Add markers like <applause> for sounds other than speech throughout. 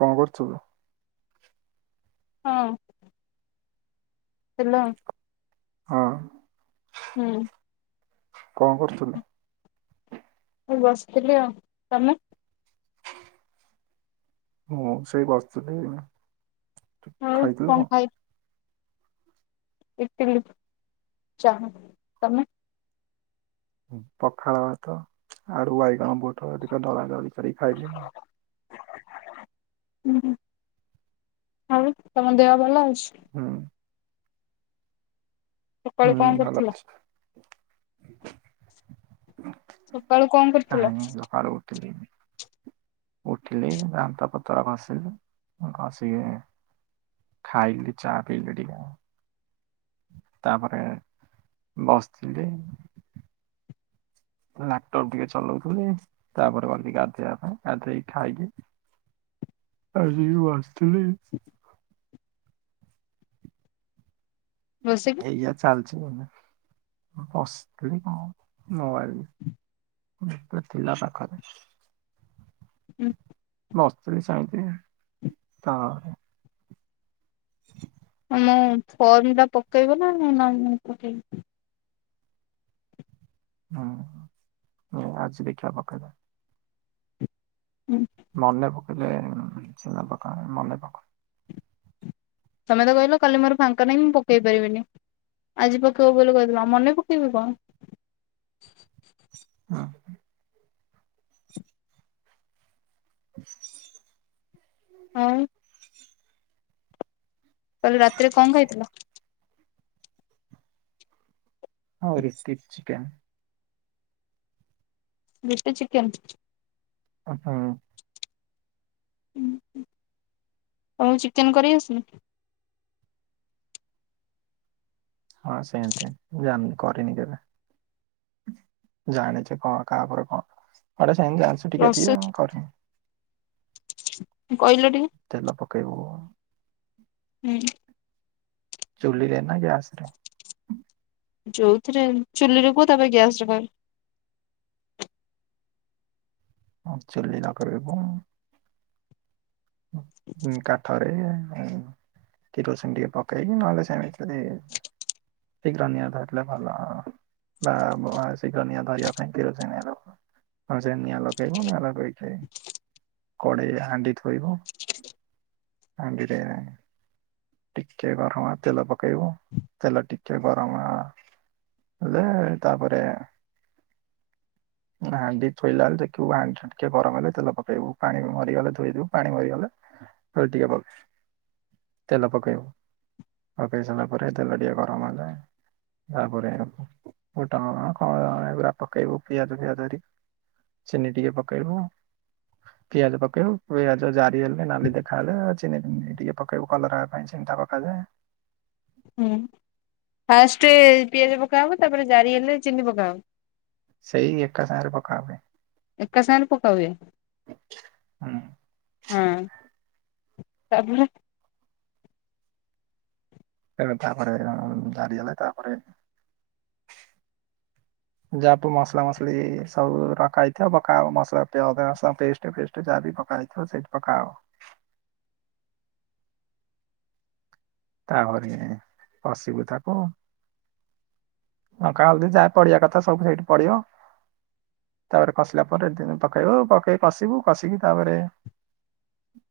କଣ କରୁଥିଲୁ? ହଁ ହେଲୋ। ହଁ। ହୁଁ। କଣ କରୁଥିଲୁ? ମୁଁ ବସିଥିଲି ଆଉ। ତମେ? ମୁଁ ସେଇ ବସିଥିଲି ଆଉ ଖାଇଥିଲୁ କଣ? ଖାଇ ଇଟିଲି ଚାହା ତମେ? ପଖାଳ ଭାତ ଆଳୁ ବାଇଗଣ ବୋଟଳ ଟିକେ ଦଳା ଦଳି। କରିକି ଖାଇଲି। ହୁଁ। ଆଉ ତମ ଦେହ ଭଲ ଅଛି? ହୁଁ। ସକାଳୁ ହୁଁ କଣ ଭଲ କରୁଥିଲ? ଅଛି। ସକାଳୁ କଣ କରୁଥିଲ କାଇଁ ସକାଳୁ ଉଠ ଲିଣୀ ଉଠିଲେ ଦାନ୍ତ ପତର ଘଷିଲି ଘଷିକି ଖାଇିକି ଚା ପିଇଲି ଟିକେ। ତାପରେ ବସିଥିଲି। ଲ୍ୟାପଟପ ଟିକେ ଚଲଉଥିଲି, ତାପରେ ଗଲି ଗାଧେଇବା ପାଇଁ ଗାଧେଇକି ଖାଇକି <inaudible> ଆସିକି ବସିଥିଲି। ବସିକି ଏଇଆ ଚାଲିଚି। ଆମେ ବସିଥିଲି କଣ ମୁ ଆଇବି ମୃତ ଥିଲା ପାଖରେ ହୁଁ। ବସ ଥିଲି ସେମତି ତାପରେ <inaudible> ମୁଁ ଫର୍ମ ଟା ପକେଇବ ନା ନା ମୁଇ ପକେଇବିନି? ହୁଁ ଆଜି ଦେଖିବା ପକେଇ ଦବା। ହୁଁ ମନେ ପକେଇଲେ ପକା ମନେ ପକ। ତମେ ତ କହିଲ କାଲି ମୋର ଫାଙ୍କା ନାହିଁ ମୁଁ ପକେଇ ପାରିବିନି। ଆଜି ପକେଇବ ବୋଲି କହିଥିଲା, ମନେ ପକେଇବି କଣ? ହଁ ହ। <inaudible> ଆଉ। କାଲି ରାତିରେ କଣ ଖାଇଥିଲ? ହଁ ରୁଟି ଚିକେନ୍। ରୁଟି ଚିକେନ୍? ହଁ। ଉ ହୁଁ। ତମକୁ ଚିକେନ କରି ଆସେ? ହଁ ସେମତି ମୁଁ ଜାଣିନି କରିନି କେବେ? ଜାଣିଚି କଣ କାହାପରେ କଣ କଆଡେ ସେମତି ଜାଣିଚି ଟିକେ ଟିକେ ପ୍ରୋସେସ କରିନି। କହିଲ ଟିକେ ତେଲ ପକେଇବୁ। ହୁଁ। ଚୁଲି ରେ ନା ଗ୍ୟାସ୍ ରେ? ଯୋଉଥିରେ ଚୁଲିରେ କୁହ। ତା ପରେ ଗ୍ୟାସ୍ ରେ କହିବ। ହଁ ଚୁଲି ଲଗେଇବୁ। ଉଁ, କାଠରେ ଆଉ କିରୋସିନ ଟିକେ ପକେଇକି ନହେଲେ ସେମିତି ଯଦି ଠିକ ର ନିଆଁ ଧରିଲେ ଭଲ। ବା-ବ- ଆ, ଶିଘ୍ର ନିଆଁ ଧରିବା ପାଇଁ କିରୋସିନ ଆଣିବୁ। ହଁ ସେ ନିଆଁ ଲଗେଇବୁ, ନିଆଁ ଲଗେଇକି, କଡ଼େଇ ହାଣ୍ଡି ଥୋଇବୁ। ହାଣ୍ଡିରେ ଟିକେ ଗରମ ତେଲ ପକେଇବୁ, ତେଲ ଟିକେ ଗରମ ହେଲେ ତାପରେ ହାଣ୍ଡି ଥୋଇଲା ବେଳେ ଦେଖିବୁ ହାଣ୍ଡି ଟା ଟିକେ ଗରମ ହେଲେ ତେଲ ପକେଇବୁ ପାଣି ମରିଗଲେ ଧୋଇବୁ। ପାଣି ମରିଗଲେ ହଉ ଟିକେ ଭଲ, ତେଲ ପକେଇବୁ। ପକେଇ ସାରିଲା ପରେ ତେଲ ଟିକେ ଗରମ ହେଲେ ତାପରେ ଫୁଟଣ କଣ ଏଗୁରା ପକେଇବୁ। ପିଆଜ ଫିଆଜ ହେରି ଚିନି ଟିକେ ପକେଇବୁ, ପିଆଜ ପକେଇବୁ। ପିଆଜ ଜାରି ହେଲେ ନାଲି ଦେଖାହେଲେ ଆ, ଚିନି ଫିନି ଟିକେ ପକେଇବୁ କଲର୍ ହବା ପାଇଁ। ଚିନିଟା ପକେଇଲେ ହୁଁ ଫାଷ୍ଟ ପିଆଜ ପକା ହବ ତାପରେ ଜାରି ହେଲେ ଚିନି ପକାହବ। ସେଇ ଏକା ସାଙ୍ଗରେ ପକା ହୁଏ। ଏକାସାଗରେ ପକା ହୁଏ। ତେଣୁ ହଁ। ତାପରେ? ତେଣୁ ତାପରେ ଜାରି ହେଲେ ତାପରେ ଯାପ ମସଲା ମସଲି ସବୁ ରଖା ହେଇଥିବ ପକାହଵ। ମସଲା <unintelligible> ଅଦା, ରସୁଣ ପେଷ୍ଟ ଫେଷ୍ଟ ଯା ଯଦି ପକା ହେଇଥିବ ସେଇଠି ପକାହଵ। ତାପରେ କସିବୁ ତାକୁ। ଲଙ୍କା ହଲଦି ଯା ପଡିବା କଥା ସବୁ ସେଇଠି ପଡିବ। ତାପରେ କଷିଲା ପରେ ଦି ପକେଇବୁ। ପକେଇ କଷିବୁ କଷିକି ତାପରେ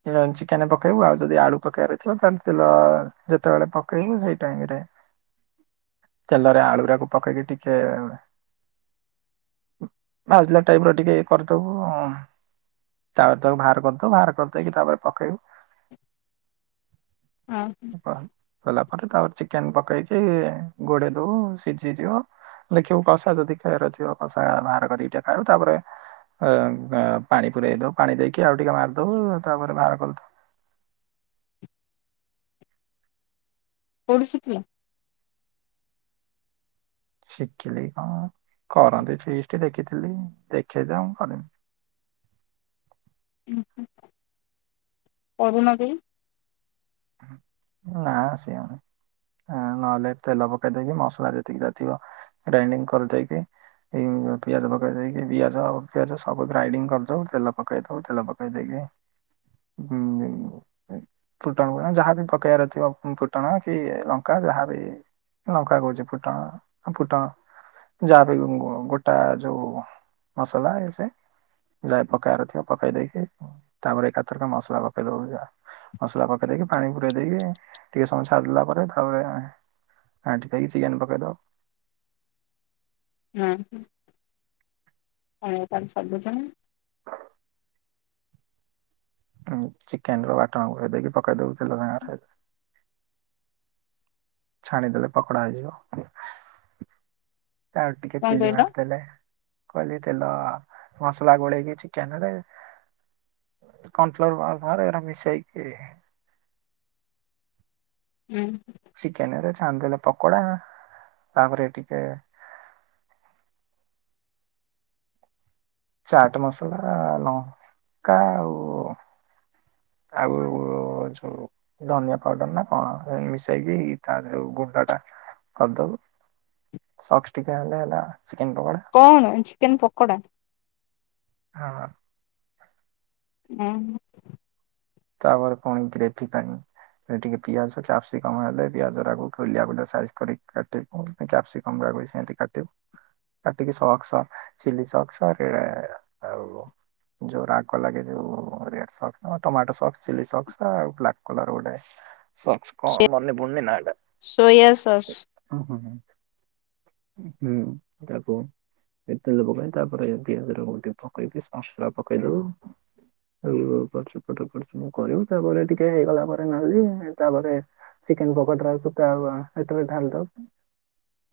<unintelligible> ଚିକେନ୍ ପକେଇବୁ ଆଉ ଯଦି ଆଳୁ ପକେଇବାର ଥିବ ତାନ ତେଲ ଯେତେବେଳେ ପକେଇବୁ ସେଇ ଟାଇମ୍ ରେ। ତେଲରେ ଆଳୁୁଗୁରାକୁ ପକେଇକି ଟିକେ ଭାଜିଲା ଟାଇପ୍ ର ଟିକେ ଇଏ କରିଦବୁ। ଚାଉଳ ତାକୁ ବାହାର କରିଦଵୁ ବାହାର କରିଦେଇକି ତାପରେ ପକେଇବୁ। ହଁ। ଅଁ, କହନ ସରଲା ପରେ ତାପରେ ଚିକେନ୍ ପକେଇକି ଗୋଡେଇ ଦଵୁ ସିଝିଯିବ। ଦେଖିବୁ କଷା ଯଦି ଖାଇଵାରଥିବ କଷା ବାହାର କରିକି ଟିକେ ଖାଇବୁ। ତାପରେ ଅ, ଏ, ପାଣି ପୁରେଇ ଦଵୁ, ପାଣି ଦେଇକି ଆଉ ଟିକେ ମାରିଦଵୁ ତାପରେ ବାହାର କରଦଉ କୋଉଠି ଶିଖିଲ? ଶିଖିଲି କଣ କରନ୍ତି ଫିସ୍ଟି ଦେଖିଥିଲି ଦେଖେ ଯୋଉଁ ମୁଁ କଲିନି। ଓହୋ। କରୁନ କେଇ। ନା ଆସିବନି। ଅଁ, ନହେଲେ ତେଲ ପକେଇ ଦେଇକି ମସଲା ଯେତିକି ଯା ଥିବ ଗ୍ରାଇଣ୍ଡିଙ୍ଗ କରିଦେଇକି ଏଇ ଯୋଉ ପିଆଜ ପକେଇ ଦେଇକି। ବିଆଜ ଆଉ ପିଆଜ ସବୁ ଗ୍ରାଇଡିଙ୍ଗ କରିଦବୁ। ତେଲ ପକେଇ ଦବୁ, ତେଲ ପକେଇ ଦେଇକି କ ଗୁଁ ଏଇ ଏ <unintelligible> ଫୁଟଣ ଫୁଟଣ ଯାହା ବି ପକେଇବାର ଅଛି ଅଳ୍ପ ଫୁଟଣ କି ଲଙ୍କା ଯାହାବି ଲଙ୍କା କହୁଚି ଫୁଟଣ ଫୁଟଣ ଯାହା ବି ଗୋଟା ଯୋଉ ମସଲା ଏସେ ଯା ପକାର ଥିବ ପକେଇ ଦେଇକି ତାପରେ ଏକାଥରକରେ ମସଲା ପକେଇ ଦବ ମସଲା ପକେଇ ପେଇକି ପାଣି ପୁରେଇ ଦେଇକି ଟିକେ ସମୟ ଛାଡିଦେଲା ପରେ ତାପରେ ଘାଣ୍ଟି ଦେଇକି ଚିକେନ ପକେଇଦଉ <inaudible> ହୁଁ, ଆପଣଙ୍କୁ ତାହାଲେ ସବୁ ଜଣା। ଚିକେନ ର ବାଟଣ ଗୋଳେଇ ଦେଇକି ପକେଇ ଦଉ ତେଲ ରେ ଛାଣିଦେଲେ ପକୋଡା ହେଇଯିବ। ତାଉ ଟିକେ କଣ ଚିଲି କହିଲ ମାରିଦେଲେ କହଲି ତେଲ ମସଲା ଗୋଳେଇକି ଚିକେନ ରେ କଣ ଫ୍ଲୋର <unintelligible> ରେ ଏଟା ମିଶଇକୀ ହୁଁ। ଚିକେନରେ ଆନ୍ଦେଲେ ପକୋଡ଼ା ତାପରେ ଟିିକେ ଚାଟ ମସଲା ଲଙ୍କା ଆଉ ଆଉ ଯୋଉ ଧନିଆ ପାଉଡର ନା କଣ ମିଶେଇକି ତା ଯୋଉ ଗୁଣ୍ଡ ଟା ଅଦଉ ସକ୍ସ ଟିିକେ ମାଇଲେ ହେଲା ଚିକେନ୍ ର କଣ ଚିକେନ ପକୋଡା? ହଁ। ହ। ତାପରେ କଣ ଗ୍ରେଭି ପାଇଁ ଟିକେ ପିଆଜ କ୍ୟାପ୍ସିକମ ହେଲେ ପିଆଜଟାକୁ ଗୋଲିଆ ଗୋଲିଆ ସାଇଜ କରି କି କାଟିକି କ୍ୟାପ୍ସି କମ୍ ସେନ୍ତି କାଟିବ କାଟିକି ସକ୍ସ ଚିଲି ସକ୍ସ ଆଗେ ଆଉ ଯଉ ରାଗ ଲାଗେ ଯଉରେ ଟମାଟୋ ସକ୍ସ ସକ୍ସ ଚିଲି ସକ୍ସ ଆଉ ବ୍ଲାକ୍ କଲର ଗୋଟେ ସକ୍ସ କଣ ମନେ ପଡୁନି ନାଁ ଟା। ସୋୟା ସସ୍ ହୁଁହୁଁ ହୁଁ ତାକୁ ଏତେ ଲାଗି ତାପରେ ଗ୍ରୀନ ଟିକେ ପକେଇକି ସକ୍ସ ଟା ପକେଇଦବୁ ଆଉ ପଛୁ ପଟ ପଛୁ ମୁଁ କରିବୁ ତାପରେ ଟିକେ ହେଇଗଲା ପରେ ନହେଲେ ତାପରେ ଚିକେନ ପକୋଡ ସେଥିରେ ଢାଲି ଦଉ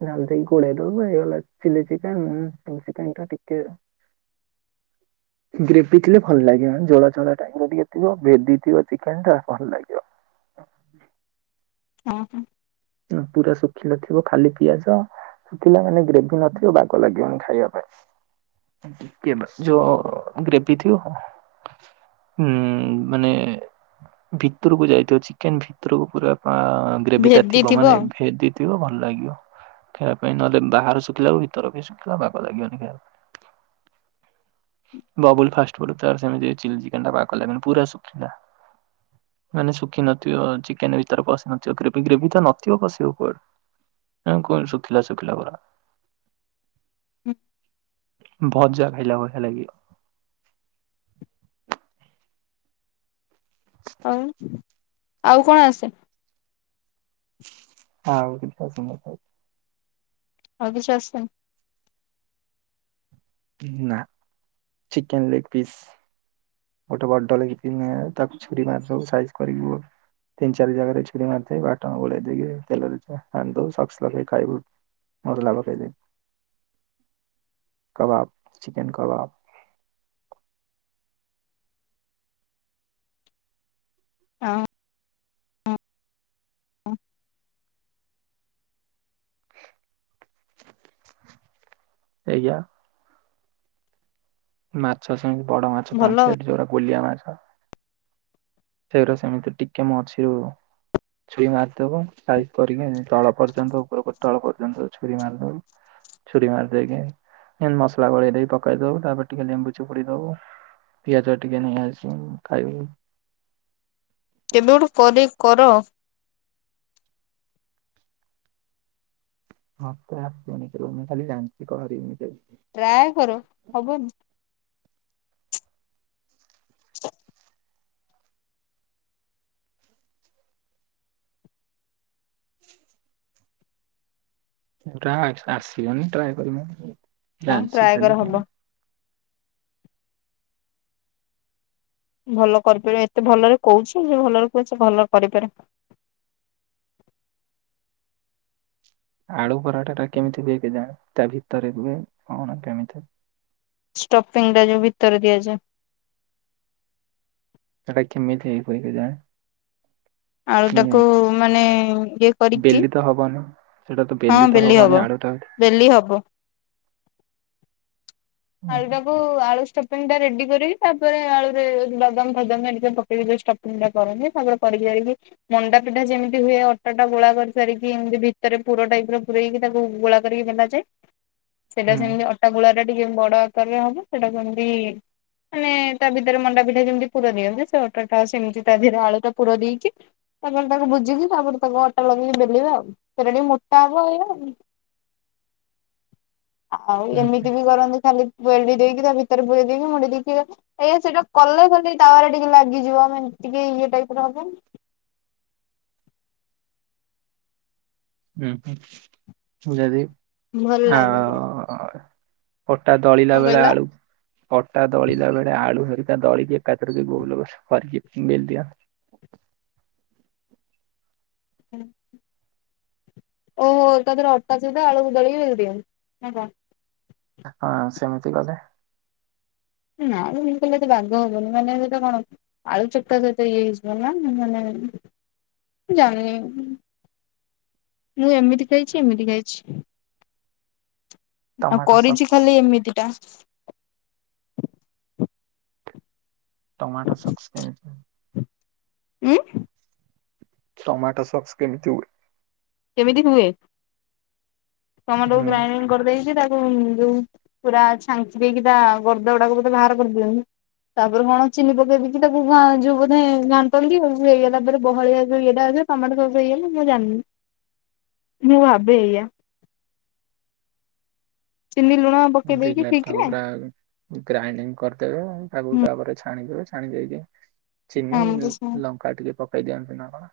ଢାଲି ଦେଇ ଘୋଡେଇ ଦବୁ ହେଇଗଲା ଚିଲି ଚିକେନ୍ ଚ ଚିକେନ ଟା ଟିକେ <inaudible> ଗ୍ରେଭି ଥିଲେ ଭଲ ଲାଗିବ। ଜଳ ଚଳ ଟାଇ ଟେ ଥିବ ଭେ ଥିବ ଚିକେନ ଟା ଭଲ ଲାଗିବ। <inaudible> <inaudible> ହଁ ହ। ପୁରା ଶୁଖିଲା ଥିବ ଖାଲି ପିଆଜ ଶୁଖିଲା ମାନେ ଗ୍ରେଭି ନଥିବ, ବାଗ ଲାଗିବନି ଖାଇବା ପାଇଁ। ଟିକେ ଯୋ ଗ୍ରେଭି ଥିବ ଉଁ ମାନେ ଭିତରକୁ ଯାଇଥିବ ଚିକେନ ଭିତରକୁ ପୁରା ଭେଦି ବ ଥିବ ମାନେ ଭେଦିଥିବ ଭଲ ଲାଗିବ। ଖାଇବା ପାଇଁ ନହେଲେ ବାହାରୁ ଶୁଖିଲା କୁ ଭିତର ବି ଶୁଖିଲା ବାଗ ଲାଗିବନି ଖାଇବା ପାଇଁ। <inaudible> ବବୁଲ ଫାଷ୍ଟ ବ ତ ସେନ୍ତି ଚିଲି ଚିକେନ୍ ଟା ବାଗ ଲାଗିଲାନି ପୁରା ଶୁଖିଲା ମାନେ ଶୁଖି ନଥିବ, ଚିକେନ ଭିତରେ ପଶି ନଥିବ ଗ୍ରେଭି ଗ୍ରେଭି ତ ନଥିବ ପଶିବ କୁଆଡୁ? ଆଉ କଣ ଶୁଖିଲା ଶୁଖିଲା ପରା। <inaudible> ଭଜା ଖାଇଲା ଭଳିଆ ଲାଗିଲା। ଆଉ ଆଉ କଣ ଆସେ। ଆଉ। <inaudible> ଆଉ କିଛି ଆସେନି। ନା ଚିକେନ ଲେଗ୍ ପିସ୍। ଗୋଟେ ବଡ ଲ ତାକୁ ଛୁରି ମାରି ଦବୁ ସାଇଜ କରିବି। ତିନ ଚାରି ଜାଗାରେ ଛୁରୀ ମାରିଦେବି ବାଟା ବଲାେଇ ଦେଇକି ତେଲରେ ଛନିଦବୁ ଲୁଣ ଶସ ଲଗେଇ ଖାଇବୁ। ମସଲା ପକେଇବି। <inaudible> କବାବ ଚିକେନ କବାବ। ହଁ ହୁଁ ହୁଁ। ସେୟା। ମାଛ ସେମିତି ବଡ ମାଛ ଭଲ ଆଉ ପାଞ୍ଚଟ ଯୋଉ ଗୋଲିଆ ମାଛ। ସେଇଗଟା ସେମିତି ଟିକେ ମଝିରୁ। ଛୁରୀ ମାରିଦବ ଖାଇ କରିକି ତଳ ପର୍ଯ୍ୟନ୍ତ ଉପରକୁ ତଳ ପର୍ଯ୍ୟନ୍ତ ଛୁରୀ ମାରିଦବ। ଛୁରୀ ମାରିଦକି ମସଲା ଗୋଳେଇ ଦେଇକ ପକେଇ ଦବୁ ତାପରେ ଟିକେ ଲେମ୍ବୁ ଚୁପୁଡ଼ି ଦବୁ। ପିଆଜ ଟିକେ ନେଇ ଆସି ଖାଇବି। କେବେଗୋଟେ କରିକି କର। ମତେ ଆସିବନି କେବେ ମୁଁ ଖାଲି ଜାଣିଛି କରିନି କେବେ। ଟ୍ରାଏ କର ହବନି। ଟ୍ରା ଆସିବନି ଟ୍ରାଏ କରିବ ହଁ ଜାଣିଛି ଟ୍ରାଏ କର ଖାଲି ହବ କେମିତି। ଭଲ କରିପାରିବ ଏତେ ଭଲରେ କହୁଛ ଭଲରେ କଛ ଭଲରେ କରିପାରେ <inaudible> ଆଳୁ ପରଟା ଟା କେମିତି ହୁଏ କେ ଯାଣ ତା ଭିତରେ ହୁଏ କଣ କେମିତି। ଷ୍ଟପିଙ୍ଗ ଟା ଯୋଉ ଭିତରେ ଦିଆଯାଏ। ସେଇଟା କେମିତି ହେଇ ଯାଏ। <inaudible> ଆଳୁ ତାକୁ ମାନେ ଇଏ କରିକି ବେଲି ତ ହବନି। ସେଇଟା ତ ହଁ ତ ବେଲି ହବନି ହବ। ଆଳୁଟା ହୁଁ ବେଲି ହବ ହୁଁ ଆଳଟାକୁ ଆଳୁ ଟା ଷ୍ଟି ଟା ରେଡି କରିକି ତାପରେ ଆଳୁରେ ବାଦାମ ଫାଦମ ହେରିକା ପ। କେଇକିୋଉ ଟଫନିଂ ଟା କରନ୍ତି ତାପରେ କରିିକି ଯାଇ। ମଣ୍ଡା ପିଠା ଯେମିତି ହୁଏ ଅଟା ଗୋଳା କରି ସାରିକି ଏମିତି ଭିତରେ ପୁର ଟାଇପ ର ପଇକି ତାକୁ ଗୋଳା ଅଟା କରି କି ସେଇଟା ସେମିତି ଅଟା ଗୋଳା। ସେଇଟା ଟିକେ ବଡ ଆକାରରେ ହବ ସେଟା ସେମତି। ମାନେ ତା ଭିତରେ ମଣ୍ଡା ପିଠା ଯେମିତି ପୁର ଦିଅନ୍ତି ସେ ଅଟାଟା ସେମିତି ତାହରେ ଆଳୁ ଟ ପୁରା ଦେଇକି। ତାପରେ ତାକୁ ବୁଝିକି ତାପରେ ତାକୁ ଅଟା ଲଗେଇକି ବେଲିବା ଆଉ ସେଟା ଟିକେ ମୋଟା ହବ ଏଇ ଆଉ ହୁଁ ଏମିତି ବି କରନ୍ତି ଖାଲି ବେଲଡି ଦେଇକି ତା ଭିତରେ ବୁେଇ ଦେଇକି ମୁଡି ଦେଇକି ଏଇା ସେଇଟା କଲେ କଲେ ତାୱାରରେ ଟିକେ ଲାଗିଯିବ ମାନେ ଟିକେ ଇଏ ଟାଇପ ର ହବ। ହଁ ହ ଯଦି ଭଲ ଆ ଲାଗିବ। ଉ ଅଟା ଦଳିଲା କଣ ବେଳେ କହିଲ ଆଳୁ ଅଟା ଦଳିଲା ବେଳେ ଆଳୁ ହେଉ ଦଳି ଦେଇ ଏକତରକ ଗୋବଲ ଫାରମିିଲଦଦିଅ। <inaudible> ଓଃ ତା ଦେହରେ ଅଟା ସିଧା ଆଳୁକୁଦଳି ବେଲି ଦିଅନ୍ତି ନା କଣ। ହଁ ସେମିତି କଲେ। ନା ମୁଁ କିଲଲେ ଏତେ ବାଗ ହବନି ମାନେ ସେଟା କଣ ଆଳୁ ଚଟା ସହିତ ଇଏ ହେଇଯିବ ନା ମାନେ ଜାଣିନି ମୁଁ ଏମିତି ଖାଇଛି ଏମିତି ଖାଇଛି। ଆଉ ଟମାଟୋ କରିଛି ସକ୍ସ ଖାଲି ଏମିତିଟା। ଟମାଟୋ ସକ୍ସ କେମିତି। ଉଁ ଟମାଟୋ ସକ୍ସ କେମିତି ହୁଏ? କେମିତି ହୁଏ। ଟମାଟୋ କୁ ହୁଁ ଗ୍ରାଇଡି କରିଦେଇକି ତା ପୁଣି ଯୋଉ, ପୁରା ଛାଞ୍ଚି ଦେଇକି ତା ଗର୍ଦ ଗୁଡାକୁ ବା ବାହାର କରିଦିଉ ତାପରେ କଣ ଚିନି ପକେଇ ଦେଇକି ତାକୁ ଯୋଉ ବୋଧେ ଘାଣ୍ଟନ୍ତି। ହେଇଗଲା ପରେ ବହଳିଆକି ଇଏଟା ଟମାଟୋ ସକ୍ସ ହେଇଗଲା, ମୁଁ ଜାଣିନି ମୁଁ ଆବେ ଏଇଆ। ଚିନି ଲୁଣ ପକେଇ ଦେଇକି ବିନାଥ ଠିକ ରେ ଠାକୁରରା ଗ୍ରାଇ କର <inaudible> ତେବେ, ତାପର ତାକୁ ହୁଁ ତାପରେ ଛାଣିଦବେ, ଛାଣି ଦେଇକି ଚିନି, ଆମର ତ ସେୟା ଲଙ୍କା ଟିକେ ପକେଇ ଦିଅନ୍ତି ନା କଣ?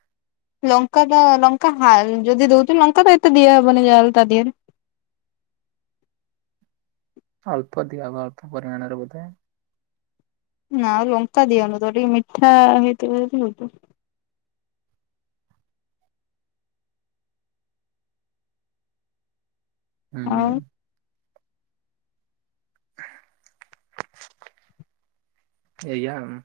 ଲଙ୍କାଟା ଲଙ୍କା ହାଲ, ଯଦି ଦଉଛ ଲଙ୍କା ତ ଏତେ ଦିଆ ହବନି ଯା ହେଲେ ତା ଦିହରେ? <inaudible> ଅଳ୍ପ ଦିଆ ହବ। ଅଳ୍ପ ପରିମାଣରେ ବୋଧେ? ନା ଆଉ ଲଙ୍କା ଦିଆ ହେଉନଥିବ। ଟିକେ ମିଠା ହେଇଥିବ ଜଦୀ ହେଇଥିବ। ହୁଁ, ହୁଁ। ଆଉ ଏଇଆ ଉ।